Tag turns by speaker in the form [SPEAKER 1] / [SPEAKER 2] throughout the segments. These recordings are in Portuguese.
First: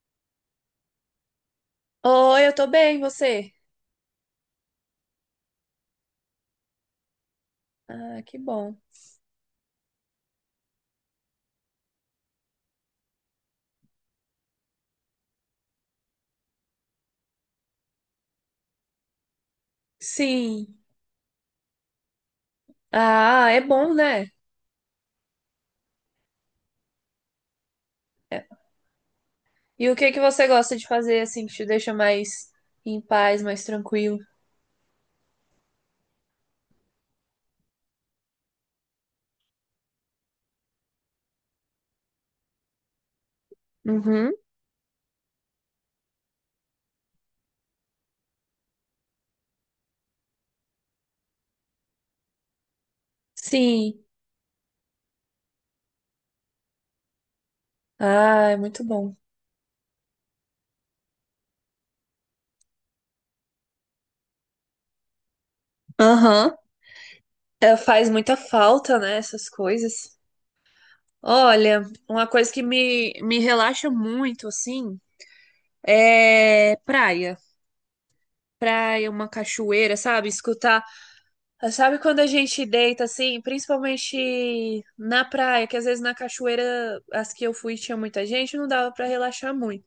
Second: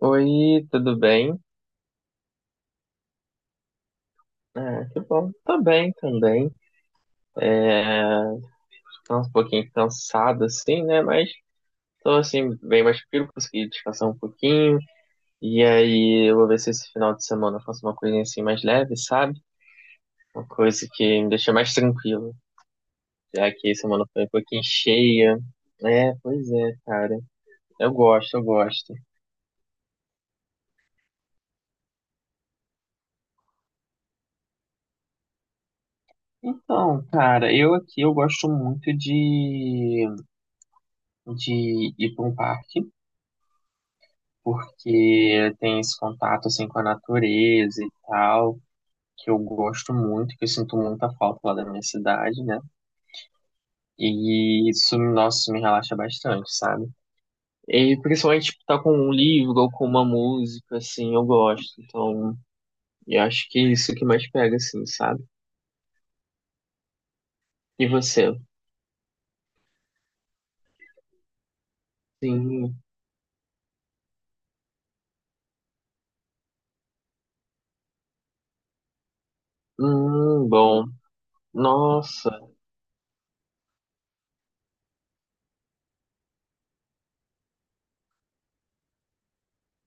[SPEAKER 1] Oi, tudo bem?
[SPEAKER 2] Oi, eu tô bem, e você?
[SPEAKER 1] Ah, que bom. Tô bem também.
[SPEAKER 2] Ah,
[SPEAKER 1] É,
[SPEAKER 2] que bom.
[SPEAKER 1] tô um pouquinho cansado, assim, né? Mas tô, assim, bem mais tranquilo, consegui descansar um pouquinho. E aí, eu vou ver se esse final de semana eu faço uma coisinha, assim, mais leve, sabe? Uma
[SPEAKER 2] Sim.
[SPEAKER 1] coisa que me deixa mais tranquilo.
[SPEAKER 2] Ah,
[SPEAKER 1] Já
[SPEAKER 2] é
[SPEAKER 1] que a
[SPEAKER 2] bom,
[SPEAKER 1] semana foi
[SPEAKER 2] né?
[SPEAKER 1] um pouquinho cheia. É, pois é, cara. Eu gosto, eu
[SPEAKER 2] É.
[SPEAKER 1] gosto.
[SPEAKER 2] E o que que você gosta de fazer assim que te deixa mais em paz, mais tranquilo?
[SPEAKER 1] Então, cara, eu aqui, eu gosto muito de ir para um parque.
[SPEAKER 2] Uhum.
[SPEAKER 1] Porque tem esse contato assim com a natureza e tal, que eu gosto muito, que eu sinto muita falta lá da minha cidade, né?
[SPEAKER 2] Sim.
[SPEAKER 1] E isso, nossa, isso me relaxa bastante, sabe? E
[SPEAKER 2] Ah,
[SPEAKER 1] principalmente
[SPEAKER 2] é
[SPEAKER 1] tipo, tá
[SPEAKER 2] muito
[SPEAKER 1] com um
[SPEAKER 2] bom.
[SPEAKER 1] livro ou com uma música, assim, eu gosto. Então, eu acho que é isso que mais pega, assim, sabe?
[SPEAKER 2] Aham. É,
[SPEAKER 1] E
[SPEAKER 2] faz
[SPEAKER 1] você?
[SPEAKER 2] muita falta, né, essas coisas. Olha, uma coisa que
[SPEAKER 1] Sim.
[SPEAKER 2] me relaxa muito, assim, é praia. Praia, uma cachoeira, sabe? Escutar.
[SPEAKER 1] Bom.
[SPEAKER 2] Sabe quando a
[SPEAKER 1] Nossa.
[SPEAKER 2] gente deita assim, principalmente na praia, que às vezes na cachoeira, as que eu fui tinha muita gente, não dava pra relaxar muito.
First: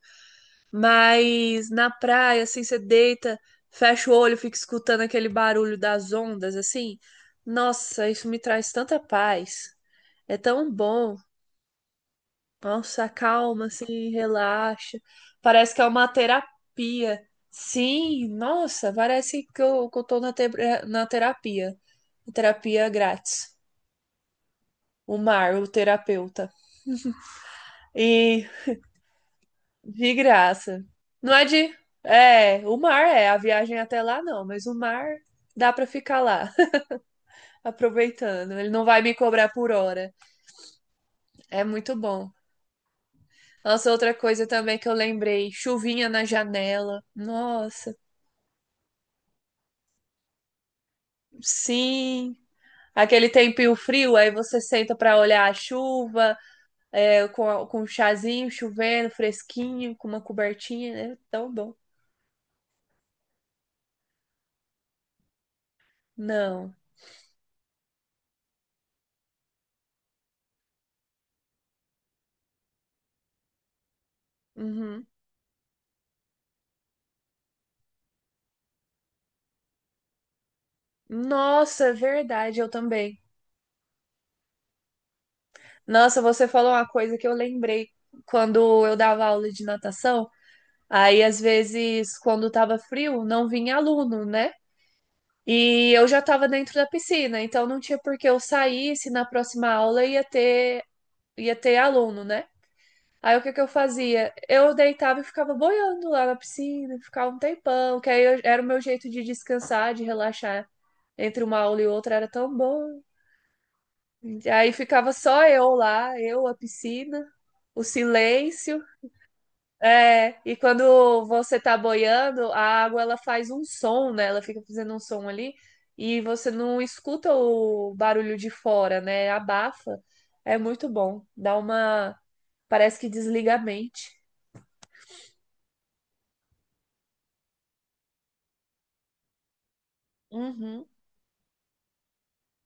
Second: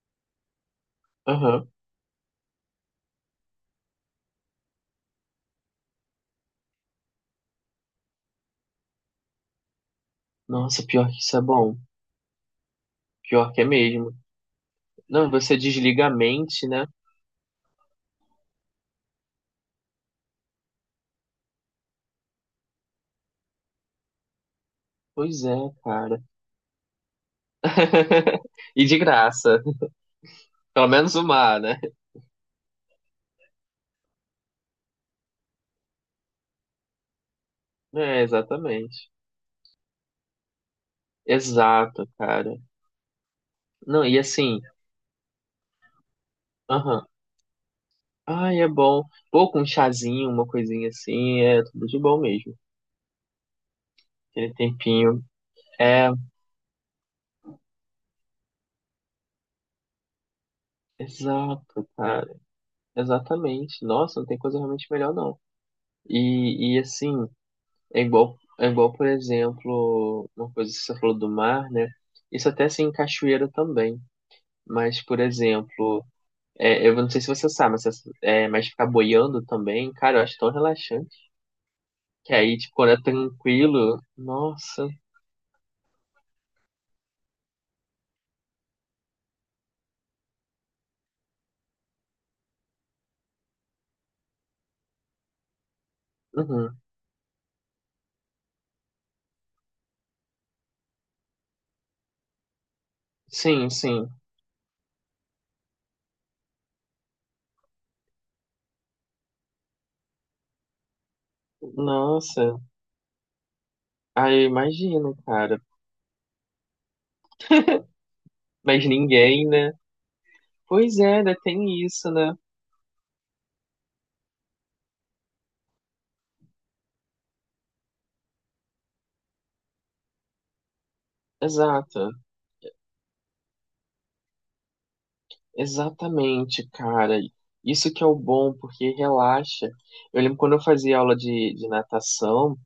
[SPEAKER 1] Aham.
[SPEAKER 2] Mas na praia, assim, você deita, fecha o olho, fica escutando aquele barulho das ondas, assim. Nossa, isso me traz tanta paz. É tão
[SPEAKER 1] Nossa, pior
[SPEAKER 2] bom.
[SPEAKER 1] que isso é bom.
[SPEAKER 2] Nossa,
[SPEAKER 1] Pior que é
[SPEAKER 2] acalma, assim,
[SPEAKER 1] mesmo.
[SPEAKER 2] relaxa.
[SPEAKER 1] Não, você
[SPEAKER 2] Parece que é
[SPEAKER 1] desliga
[SPEAKER 2] uma
[SPEAKER 1] a mente, né?
[SPEAKER 2] terapia. Sim, nossa, parece que eu tô na na terapia. Terapia grátis. O
[SPEAKER 1] Pois
[SPEAKER 2] mar,
[SPEAKER 1] é,
[SPEAKER 2] o
[SPEAKER 1] cara.
[SPEAKER 2] terapeuta. E
[SPEAKER 1] E de graça.
[SPEAKER 2] de graça.
[SPEAKER 1] Pelo menos o
[SPEAKER 2] Não é
[SPEAKER 1] mar,
[SPEAKER 2] de.
[SPEAKER 1] né?
[SPEAKER 2] É, o mar é, a viagem até lá não, mas o mar dá pra ficar lá,
[SPEAKER 1] É,
[SPEAKER 2] aproveitando. Ele não vai
[SPEAKER 1] exatamente.
[SPEAKER 2] me cobrar por hora. É muito
[SPEAKER 1] Exato,
[SPEAKER 2] bom.
[SPEAKER 1] cara.
[SPEAKER 2] Nossa,
[SPEAKER 1] Não,
[SPEAKER 2] outra
[SPEAKER 1] e
[SPEAKER 2] coisa
[SPEAKER 1] assim,
[SPEAKER 2] também que eu lembrei, chuvinha na janela.
[SPEAKER 1] aham.
[SPEAKER 2] Nossa,
[SPEAKER 1] Ai, é bom. Pô, com um chazinho, uma coisinha assim, é tudo de bom
[SPEAKER 2] sim.
[SPEAKER 1] mesmo.
[SPEAKER 2] Aquele tempinho frio, aí
[SPEAKER 1] Aquele
[SPEAKER 2] você senta pra
[SPEAKER 1] tempinho.
[SPEAKER 2] olhar a
[SPEAKER 1] É,
[SPEAKER 2] chuva, é, com um chazinho chovendo, fresquinho, com uma cobertinha, é tão bom.
[SPEAKER 1] exato, cara. Exatamente. Nossa, não tem coisa realmente melhor, não.
[SPEAKER 2] Não.
[SPEAKER 1] E assim, é igual, por exemplo, uma coisa que você falou do mar, né? Isso até assim em cachoeira também. Mas,
[SPEAKER 2] Uhum.
[SPEAKER 1] por exemplo, é, eu não sei se você sabe, mas, mas ficar boiando também, cara, eu acho tão relaxante.
[SPEAKER 2] Nossa, é
[SPEAKER 1] Que aí,
[SPEAKER 2] verdade, eu
[SPEAKER 1] tipo, quando é
[SPEAKER 2] também.
[SPEAKER 1] tranquilo, nossa.
[SPEAKER 2] Nossa, você falou uma coisa que eu lembrei quando eu dava aula de natação. Aí, às vezes, quando tava frio, não vinha aluno, né? E eu já estava dentro
[SPEAKER 1] Uhum.
[SPEAKER 2] da piscina, então não tinha por que eu sair se na próxima aula ia ter aluno, né? Aí o que que eu
[SPEAKER 1] Sim, sim.
[SPEAKER 2] fazia? Eu deitava e ficava boiando lá na piscina, ficava um tempão, que aí era o meu jeito de descansar, de relaxar entre uma aula e outra, era tão
[SPEAKER 1] Nossa.
[SPEAKER 2] bom.
[SPEAKER 1] Aí
[SPEAKER 2] E
[SPEAKER 1] eu
[SPEAKER 2] aí ficava
[SPEAKER 1] imagino,
[SPEAKER 2] só
[SPEAKER 1] cara.
[SPEAKER 2] eu lá, eu, a piscina, o silêncio.
[SPEAKER 1] Mas ninguém, né?
[SPEAKER 2] É, e
[SPEAKER 1] Pois é,
[SPEAKER 2] quando
[SPEAKER 1] né?
[SPEAKER 2] você tá
[SPEAKER 1] Tem isso, né?
[SPEAKER 2] boiando, a água ela faz um som, né? Ela fica fazendo um som ali e você não escuta o barulho de fora, né? Abafa. É muito bom. Dá
[SPEAKER 1] Exato.
[SPEAKER 2] uma. Parece que desliga a mente.
[SPEAKER 1] Exatamente, cara. Isso que é o bom, porque relaxa. Eu lembro quando eu
[SPEAKER 2] Uhum,
[SPEAKER 1] fazia aula de natação.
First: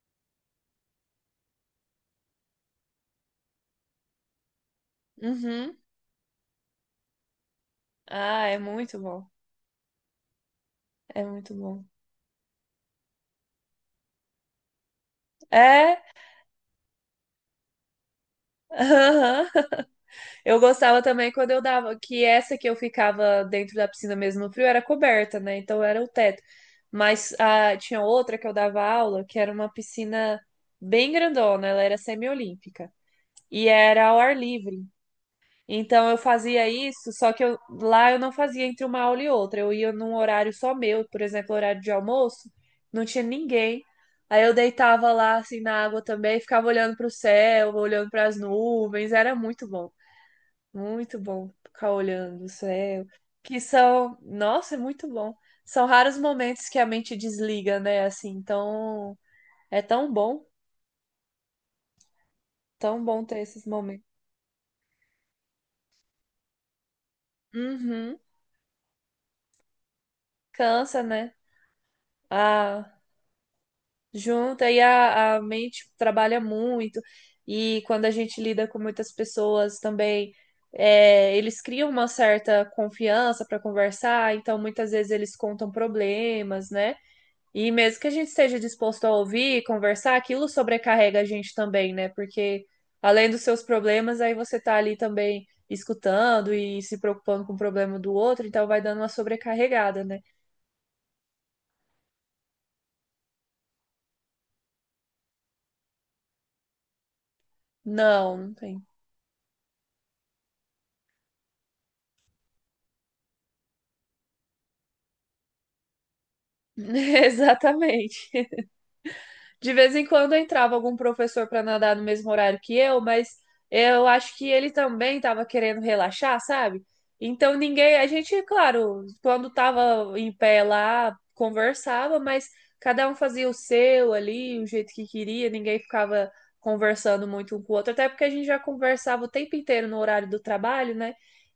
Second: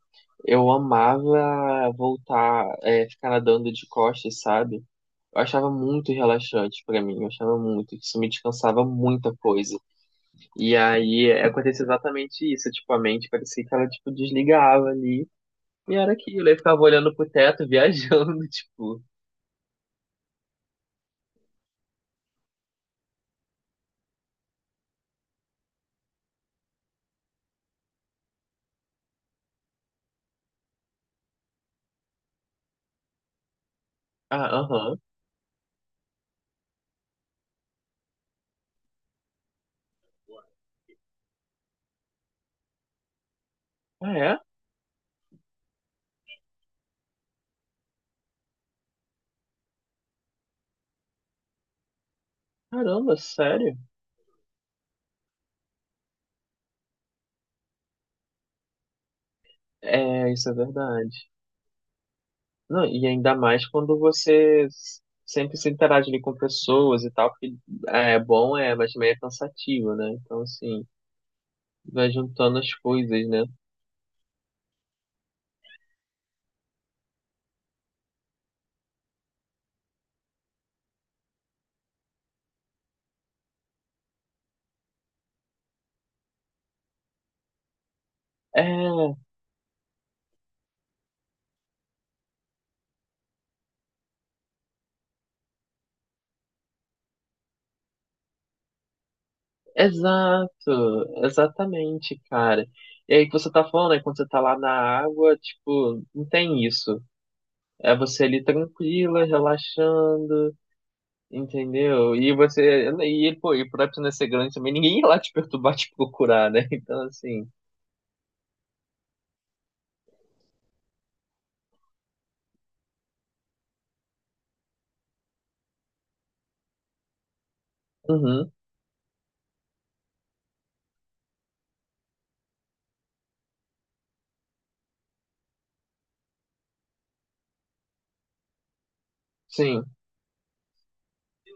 [SPEAKER 1] Eu amava voltar, é, ficar nadando de costas, sabe? Eu achava
[SPEAKER 2] uhum.
[SPEAKER 1] muito relaxante pra mim, eu achava muito, que isso me
[SPEAKER 2] Ah, é
[SPEAKER 1] descansava
[SPEAKER 2] muito bom.
[SPEAKER 1] muita coisa. E
[SPEAKER 2] É
[SPEAKER 1] aí
[SPEAKER 2] muito bom.
[SPEAKER 1] acontecia exatamente isso, tipo, a mente parecia que ela, tipo, desligava ali, e
[SPEAKER 2] É,
[SPEAKER 1] era aquilo, eu ficava olhando pro teto, viajando, tipo,
[SPEAKER 2] aham. Eu gostava também quando eu dava, que essa que eu ficava dentro da piscina mesmo no frio era coberta, né? Então era o teto. Mas ah, tinha outra que eu dava aula, que era uma piscina bem grandona, ela era semiolímpica e era ao ar
[SPEAKER 1] ah,
[SPEAKER 2] livre.
[SPEAKER 1] aham,
[SPEAKER 2] Então eu fazia isso, só que lá eu não fazia entre uma aula e outra. Eu ia num horário só meu, por exemplo, horário de almoço, não tinha ninguém.
[SPEAKER 1] ah, é?
[SPEAKER 2] Aí eu deitava lá assim na água também, ficava olhando para o céu, olhando para as nuvens, era muito bom. Muito bom ficar olhando o céu.
[SPEAKER 1] Caramba,
[SPEAKER 2] Que
[SPEAKER 1] sério?
[SPEAKER 2] são, nossa, é muito bom. São raros momentos que a mente desliga, né? Assim, então é
[SPEAKER 1] É, isso é verdade. Não,
[SPEAKER 2] tão
[SPEAKER 1] e
[SPEAKER 2] bom
[SPEAKER 1] ainda
[SPEAKER 2] ter esses
[SPEAKER 1] mais quando
[SPEAKER 2] momentos.
[SPEAKER 1] você sempre se interage ali com pessoas e tal, porque
[SPEAKER 2] Uhum.
[SPEAKER 1] é bom, é, mas também é cansativo, né? Então, assim,
[SPEAKER 2] Cansa, né?
[SPEAKER 1] vai juntando as
[SPEAKER 2] A
[SPEAKER 1] coisas, né?
[SPEAKER 2] junta e a mente trabalha muito. E quando a gente lida com muitas pessoas também, é, eles criam uma certa confiança para conversar, então muitas vezes eles contam problemas, né? E mesmo que a gente esteja disposto a
[SPEAKER 1] É,
[SPEAKER 2] ouvir e conversar, aquilo sobrecarrega a gente também, né? Porque além dos seus problemas, aí você tá ali também escutando e se preocupando com o problema do outro, então vai dando uma sobrecarregada, né?
[SPEAKER 1] exato, exatamente, cara. E aí que você tá falando, né? Quando você tá lá na água, tipo, não tem isso. É você
[SPEAKER 2] Não,
[SPEAKER 1] ali
[SPEAKER 2] não tem.
[SPEAKER 1] tranquila, relaxando, entendeu? E você, e, pô, e por não ser grande também, ninguém ia lá te perturbar, te procurar, né? Então, assim,
[SPEAKER 2] Exatamente. De vez em quando entrava algum professor para nadar no mesmo horário que eu, mas eu acho que ele também estava querendo relaxar, sabe? Então ninguém, a gente,
[SPEAKER 1] uhum,
[SPEAKER 2] claro, quando estava em pé lá, conversava, mas cada um fazia o seu ali, o jeito que queria, ninguém ficava conversando muito um com o outro, até porque a gente já conversava o tempo
[SPEAKER 1] sim.
[SPEAKER 2] inteiro no horário do trabalho, né?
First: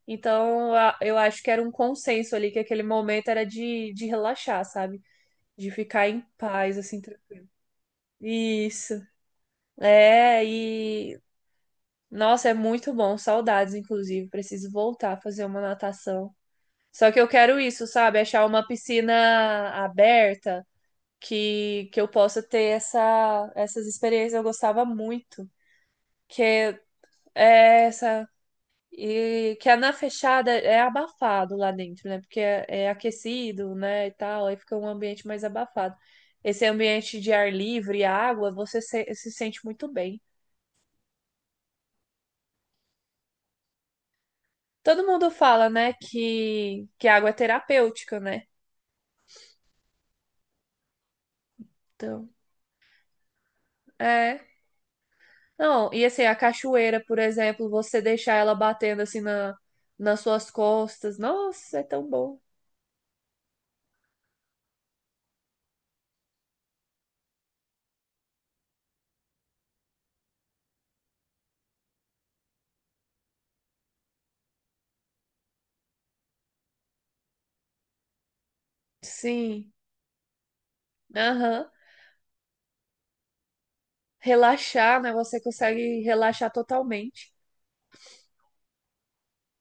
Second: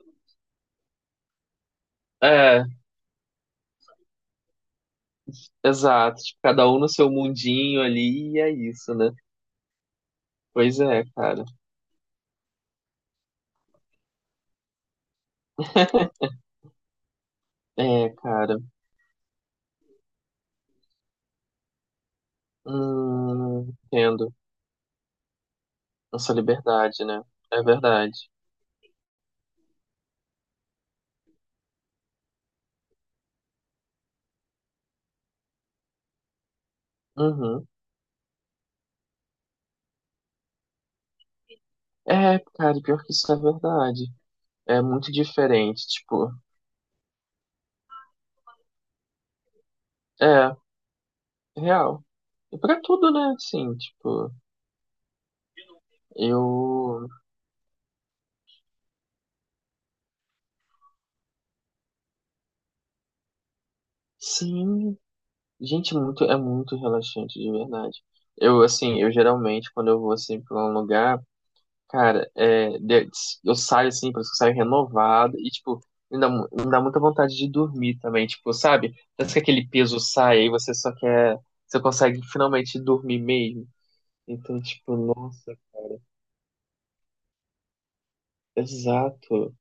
[SPEAKER 2] Então eu acho que era um consenso ali que
[SPEAKER 1] É,
[SPEAKER 2] aquele momento era de relaxar, sabe? De ficar
[SPEAKER 1] exato,
[SPEAKER 2] em
[SPEAKER 1] tipo, cada
[SPEAKER 2] paz,
[SPEAKER 1] um no
[SPEAKER 2] assim.
[SPEAKER 1] seu mundinho ali e é isso,
[SPEAKER 2] Isso.
[SPEAKER 1] né?
[SPEAKER 2] É,
[SPEAKER 1] Pois é,
[SPEAKER 2] e
[SPEAKER 1] cara.
[SPEAKER 2] nossa, é muito bom, saudades, inclusive. Preciso voltar a fazer uma natação. Só que eu quero isso,
[SPEAKER 1] É,
[SPEAKER 2] sabe? Achar
[SPEAKER 1] cara.
[SPEAKER 2] uma piscina aberta que eu possa ter essa, essas
[SPEAKER 1] Entendo.
[SPEAKER 2] experiências. Eu gostava muito.
[SPEAKER 1] Nossa
[SPEAKER 2] Que
[SPEAKER 1] liberdade, né? É
[SPEAKER 2] é essa.
[SPEAKER 1] verdade.
[SPEAKER 2] E que a na fechada é abafado lá dentro, né? Porque é, é aquecido, né? E tal, aí fica um ambiente mais abafado. Esse ambiente de ar
[SPEAKER 1] Uhum.
[SPEAKER 2] livre e água, você se sente muito bem.
[SPEAKER 1] É, cara, pior que isso é verdade. É
[SPEAKER 2] Todo
[SPEAKER 1] muito
[SPEAKER 2] mundo fala,
[SPEAKER 1] diferente,
[SPEAKER 2] né,
[SPEAKER 1] tipo,
[SPEAKER 2] que a água é terapêutica, né?
[SPEAKER 1] é, real.
[SPEAKER 2] Então,
[SPEAKER 1] E pra tudo, né? Assim, tipo,
[SPEAKER 2] é. Não, e assim, a cachoeira,
[SPEAKER 1] eu.
[SPEAKER 2] por exemplo, você deixar ela batendo assim na, nas suas costas. Nossa, é tão bom.
[SPEAKER 1] Sim, gente, muito, é muito relaxante, de verdade. Eu, assim, eu geralmente, quando eu vou, assim, pra um lugar. Cara, eu saio assim, parece que eu saio renovado e, tipo, me dá, me dá muita vontade de dormir também, tipo, sabe? Parece que aquele
[SPEAKER 2] Sim.
[SPEAKER 1] peso sai e você só quer,
[SPEAKER 2] Aham.
[SPEAKER 1] você consegue finalmente dormir mesmo. Então, tipo,
[SPEAKER 2] Relaxar, né? Você
[SPEAKER 1] nossa,
[SPEAKER 2] consegue relaxar totalmente.
[SPEAKER 1] exato.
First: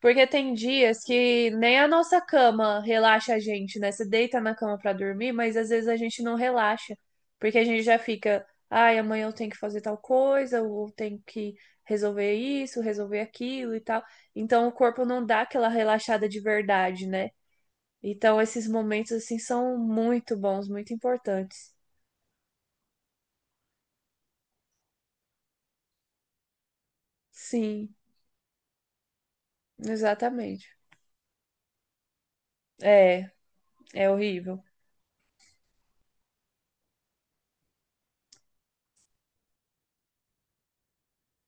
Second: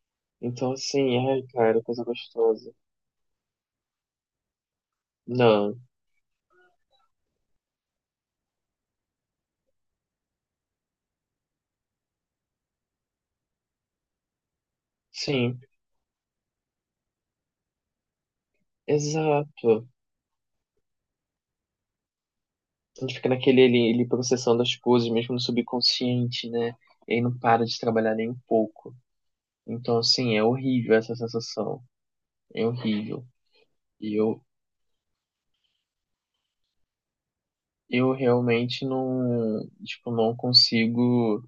[SPEAKER 2] Porque tem
[SPEAKER 1] Então,
[SPEAKER 2] dias
[SPEAKER 1] assim, ai,
[SPEAKER 2] que nem
[SPEAKER 1] cara,
[SPEAKER 2] a
[SPEAKER 1] coisa
[SPEAKER 2] nossa
[SPEAKER 1] gostosa.
[SPEAKER 2] cama relaxa a gente, né? Você deita na cama pra dormir, mas às
[SPEAKER 1] Não,
[SPEAKER 2] vezes a gente não relaxa, porque a gente já fica, ai, amanhã eu tenho que fazer tal coisa, ou tenho que resolver isso, resolver aquilo e tal. Então o corpo não dá
[SPEAKER 1] sim,
[SPEAKER 2] aquela relaxada de verdade, né? Então esses momentos assim são
[SPEAKER 1] exato.
[SPEAKER 2] muito bons, muito importantes.
[SPEAKER 1] A gente fica naquele ali processando as coisas, mesmo no subconsciente, né? E aí não para de
[SPEAKER 2] Sim,
[SPEAKER 1] trabalhar nem um pouco. Então, assim, é
[SPEAKER 2] exatamente.
[SPEAKER 1] horrível essa sensação. É horrível.
[SPEAKER 2] É, é
[SPEAKER 1] E eu,
[SPEAKER 2] horrível.
[SPEAKER 1] eu realmente não, tipo, não consigo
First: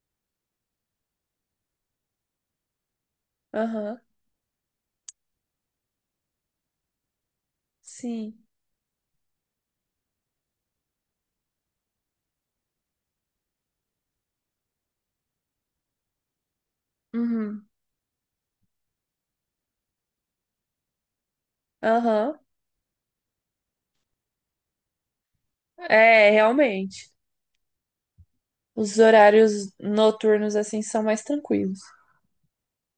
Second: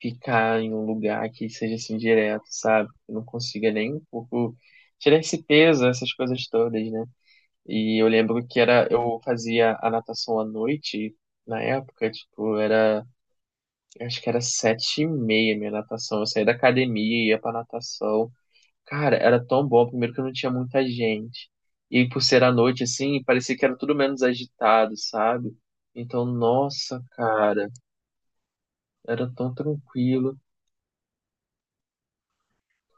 [SPEAKER 1] ficar em um lugar que seja assim direto, sabe? Eu não consiga nem
[SPEAKER 2] Aham,
[SPEAKER 1] um pouco tirar esse peso, essas coisas todas, né? E eu
[SPEAKER 2] sim.
[SPEAKER 1] lembro que era, eu fazia a natação à noite, na época, tipo, era, eu acho que era 7:30 minha natação. Eu saía da academia, ia pra
[SPEAKER 2] Uhum.
[SPEAKER 1] natação. Cara, era tão bom, primeiro que não tinha muita gente. E por
[SPEAKER 2] Aham,
[SPEAKER 1] ser à noite, assim, parecia que era tudo menos agitado, sabe? Então,
[SPEAKER 2] é,
[SPEAKER 1] nossa,
[SPEAKER 2] realmente.
[SPEAKER 1] cara,
[SPEAKER 2] Os
[SPEAKER 1] era tão
[SPEAKER 2] horários
[SPEAKER 1] tranquilo.
[SPEAKER 2] noturnos assim são mais tranquilos.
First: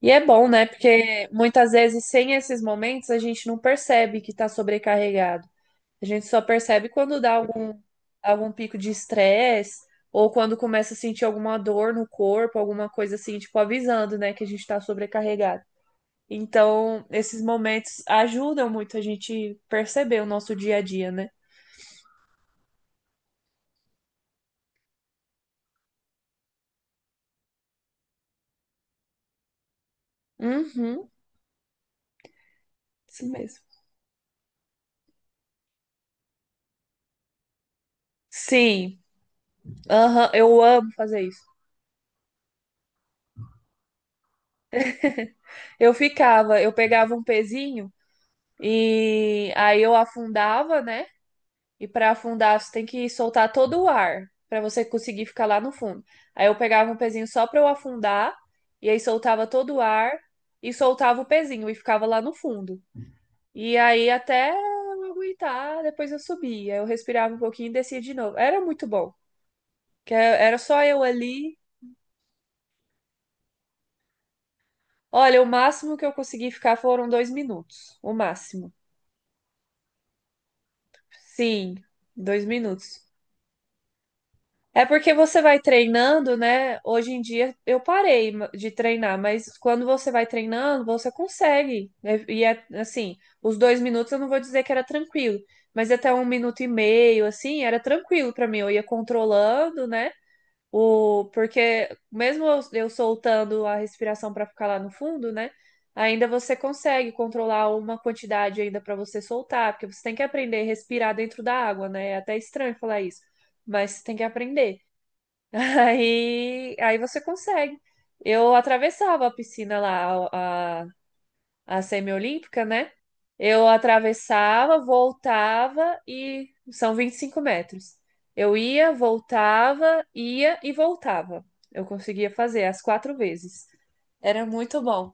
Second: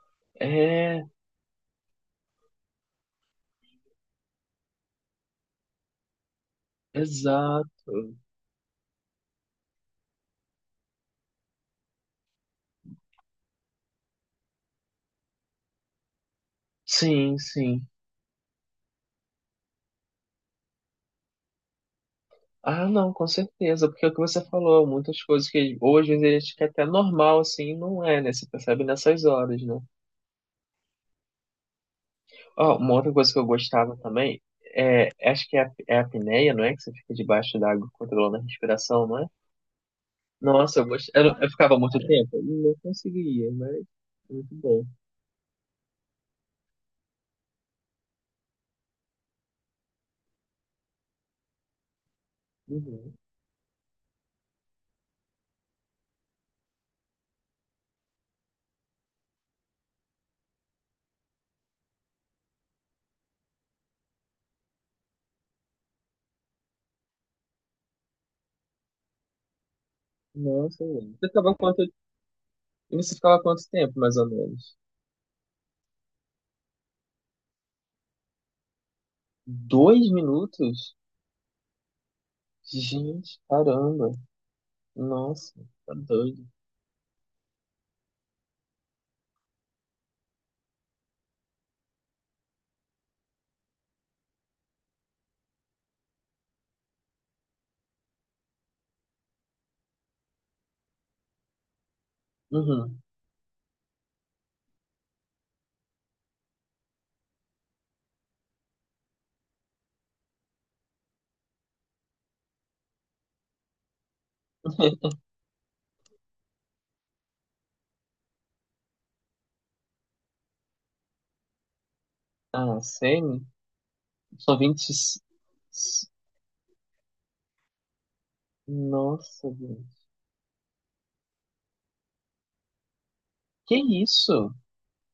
[SPEAKER 2] E é bom, né?
[SPEAKER 1] É,
[SPEAKER 2] Porque muitas vezes sem esses momentos a gente não percebe que está sobrecarregado. A gente só percebe quando dá algum,
[SPEAKER 1] exato.
[SPEAKER 2] algum pico de estresse ou quando começa a sentir alguma dor no corpo, alguma coisa assim, tipo avisando, né, que a gente está sobrecarregado. Então,
[SPEAKER 1] Sim,
[SPEAKER 2] esses
[SPEAKER 1] sim.
[SPEAKER 2] momentos ajudam muito a gente perceber o nosso dia a dia, né?
[SPEAKER 1] Ah, não, com certeza, porque é o que você falou, muitas coisas que ou às vezes a gente quer até normal, assim, não é, né? Você percebe nessas horas, né?
[SPEAKER 2] Uhum,
[SPEAKER 1] Ó, uma outra
[SPEAKER 2] isso
[SPEAKER 1] coisa que eu
[SPEAKER 2] mesmo.
[SPEAKER 1] gostava também, é, acho que é a apneia, não é? Que você fica debaixo da água controlando a
[SPEAKER 2] Sim,
[SPEAKER 1] respiração, não é?
[SPEAKER 2] aham, eu
[SPEAKER 1] Nossa, eu,
[SPEAKER 2] amo
[SPEAKER 1] gost...
[SPEAKER 2] fazer
[SPEAKER 1] eu,
[SPEAKER 2] isso.
[SPEAKER 1] eu ficava muito tempo? Não conseguia, mas muito bom.
[SPEAKER 2] Eu ficava, eu pegava um pezinho e aí eu afundava, né? E para afundar você tem que
[SPEAKER 1] Uhum.
[SPEAKER 2] soltar todo o ar para você conseguir ficar lá no fundo. Aí eu pegava um pezinho só para eu afundar e aí soltava todo o ar e soltava o pezinho e ficava lá no fundo. E aí até eu aguentar, depois eu subia, eu respirava um pouquinho e descia de novo. Era muito bom, que era só
[SPEAKER 1] Nossa,
[SPEAKER 2] eu
[SPEAKER 1] mano.
[SPEAKER 2] ali.
[SPEAKER 1] Você ficava quanto tempo, mais ou menos?
[SPEAKER 2] Olha, o máximo que eu consegui ficar foram 2 minutos, o máximo.
[SPEAKER 1] 2 minutos?
[SPEAKER 2] Sim, 2 minutos.
[SPEAKER 1] Gente, caramba.
[SPEAKER 2] É porque você
[SPEAKER 1] Nossa,
[SPEAKER 2] vai
[SPEAKER 1] tá
[SPEAKER 2] treinando,
[SPEAKER 1] doido.
[SPEAKER 2] né? Hoje em dia eu parei de treinar, mas quando você vai treinando, você consegue. E é assim, os 2 minutos eu não vou dizer que era tranquilo, mas até 1 minuto e meio, assim, era tranquilo pra mim. Eu ia controlando, né? O, porque mesmo eu
[SPEAKER 1] Uhum.
[SPEAKER 2] soltando a respiração pra ficar lá no fundo, né? Ainda você consegue controlar uma quantidade ainda pra você soltar, porque você tem que aprender a respirar dentro da água, né? É até estranho falar isso, mas você tem que aprender. Aí, aí você consegue. Eu atravessava a piscina lá, a, a, semi-olímpica,
[SPEAKER 1] Ah,
[SPEAKER 2] né?
[SPEAKER 1] semi?
[SPEAKER 2] Eu
[SPEAKER 1] São
[SPEAKER 2] atravessava,
[SPEAKER 1] 20. E-
[SPEAKER 2] voltava e são 25 metros. Eu ia,
[SPEAKER 1] Nossa, gente.
[SPEAKER 2] voltava, ia e voltava. Eu conseguia fazer as quatro vezes.
[SPEAKER 1] Que
[SPEAKER 2] Era
[SPEAKER 1] isso?
[SPEAKER 2] muito bom.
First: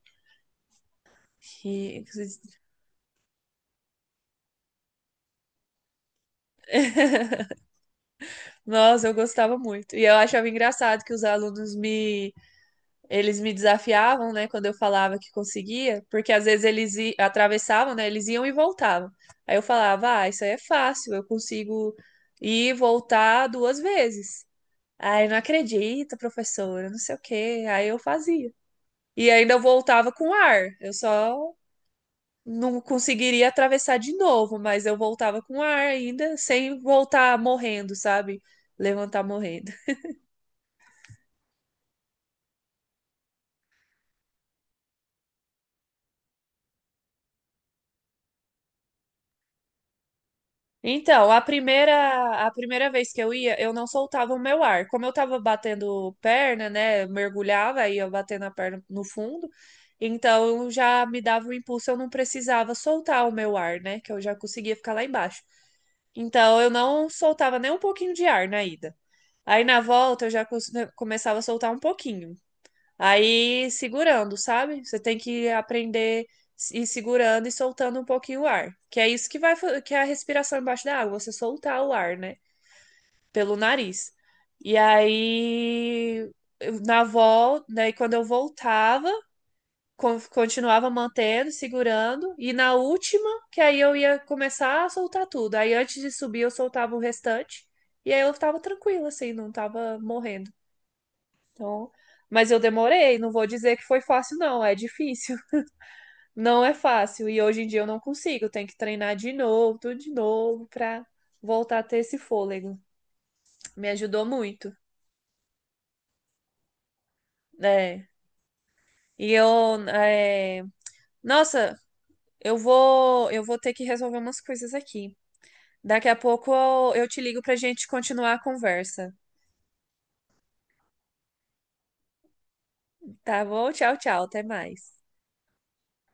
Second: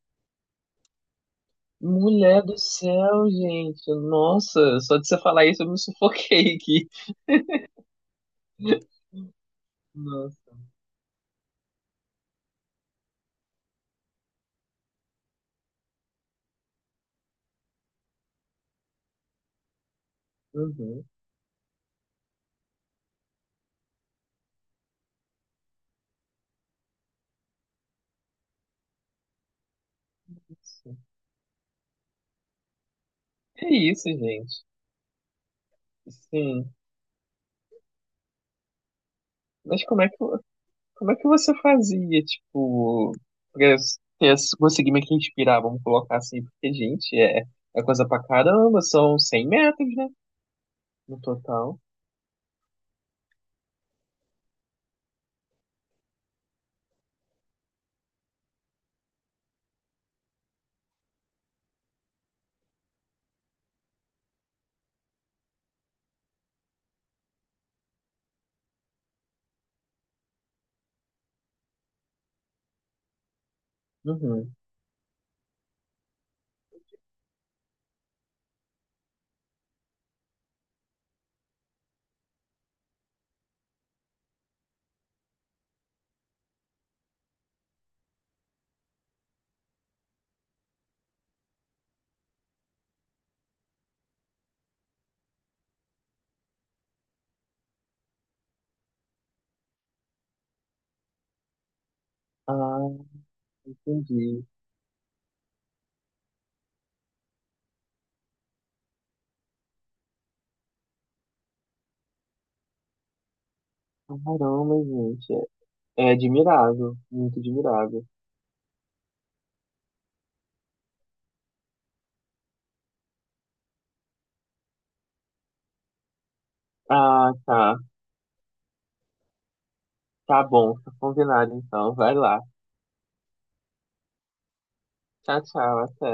[SPEAKER 2] E,
[SPEAKER 1] Mulher do céu, gente. Nossa, só de você falar isso eu me sufoquei aqui.
[SPEAKER 2] nossa, eu gostava muito. E eu achava
[SPEAKER 1] Nossa.
[SPEAKER 2] engraçado que os alunos me. Eles me desafiavam, né, quando eu falava que conseguia, porque às vezes eles atravessavam, né, eles iam e voltavam. Aí eu falava, ah, isso aí é
[SPEAKER 1] Uhum.
[SPEAKER 2] fácil, eu consigo ir e voltar duas vezes. Aí não acredita, professora, não sei o quê. Aí eu fazia. E ainda eu voltava com ar. Eu só não conseguiria
[SPEAKER 1] É
[SPEAKER 2] atravessar
[SPEAKER 1] isso,
[SPEAKER 2] de novo,
[SPEAKER 1] gente.
[SPEAKER 2] mas eu voltava com ar ainda,
[SPEAKER 1] Sim.
[SPEAKER 2] sem voltar morrendo, sabe? Levantar morrendo.
[SPEAKER 1] Mas como é que você fazia, tipo, pra conseguir meio que inspirar, vamos colocar assim, porque, gente, é, é coisa pra caramba, são 100 metros, né, no
[SPEAKER 2] Então, a
[SPEAKER 1] total.
[SPEAKER 2] primeira, a primeira vez que eu ia, eu não soltava o meu ar. Como eu tava batendo perna, né? Mergulhava, aí eu batendo a perna no fundo. Então, já me dava um impulso, eu não precisava soltar o meu ar, né? Que eu já conseguia ficar lá embaixo. Então, eu não soltava nem um pouquinho de ar na ida. Aí, na volta, eu já né, começava a soltar um pouquinho. Aí segurando,
[SPEAKER 1] Uhum.
[SPEAKER 2] sabe? Você tem que aprender a ir segurando e soltando um pouquinho o ar. Que é isso que vai, que é a respiração embaixo da água, você soltar o ar, né? Pelo nariz. E aí, na volta, daí quando eu voltava, continuava mantendo, segurando. E na última, que aí eu ia começar a soltar tudo. Aí antes de subir, eu soltava o restante. E aí eu tava tranquila, assim, não tava morrendo. Então, mas eu
[SPEAKER 1] Ah,
[SPEAKER 2] demorei, não vou dizer que foi fácil,
[SPEAKER 1] entendi.
[SPEAKER 2] não, é difícil. Não é fácil. E hoje em dia eu não consigo, tenho que treinar de novo, tudo de novo, pra voltar a ter esse fôlego. Me ajudou muito,
[SPEAKER 1] Caramba, gente, é, é admirável, muito admirável.
[SPEAKER 2] né? E eu, é, nossa, eu vou ter que resolver umas coisas aqui. Daqui a pouco eu, te
[SPEAKER 1] Ah,
[SPEAKER 2] ligo pra
[SPEAKER 1] tá.
[SPEAKER 2] gente continuar a conversa.
[SPEAKER 1] Tá bom, tá combinado então. Vai lá.
[SPEAKER 2] Tá bom? Tchau, tchau, até mais.
[SPEAKER 1] Tchau, tchau, até.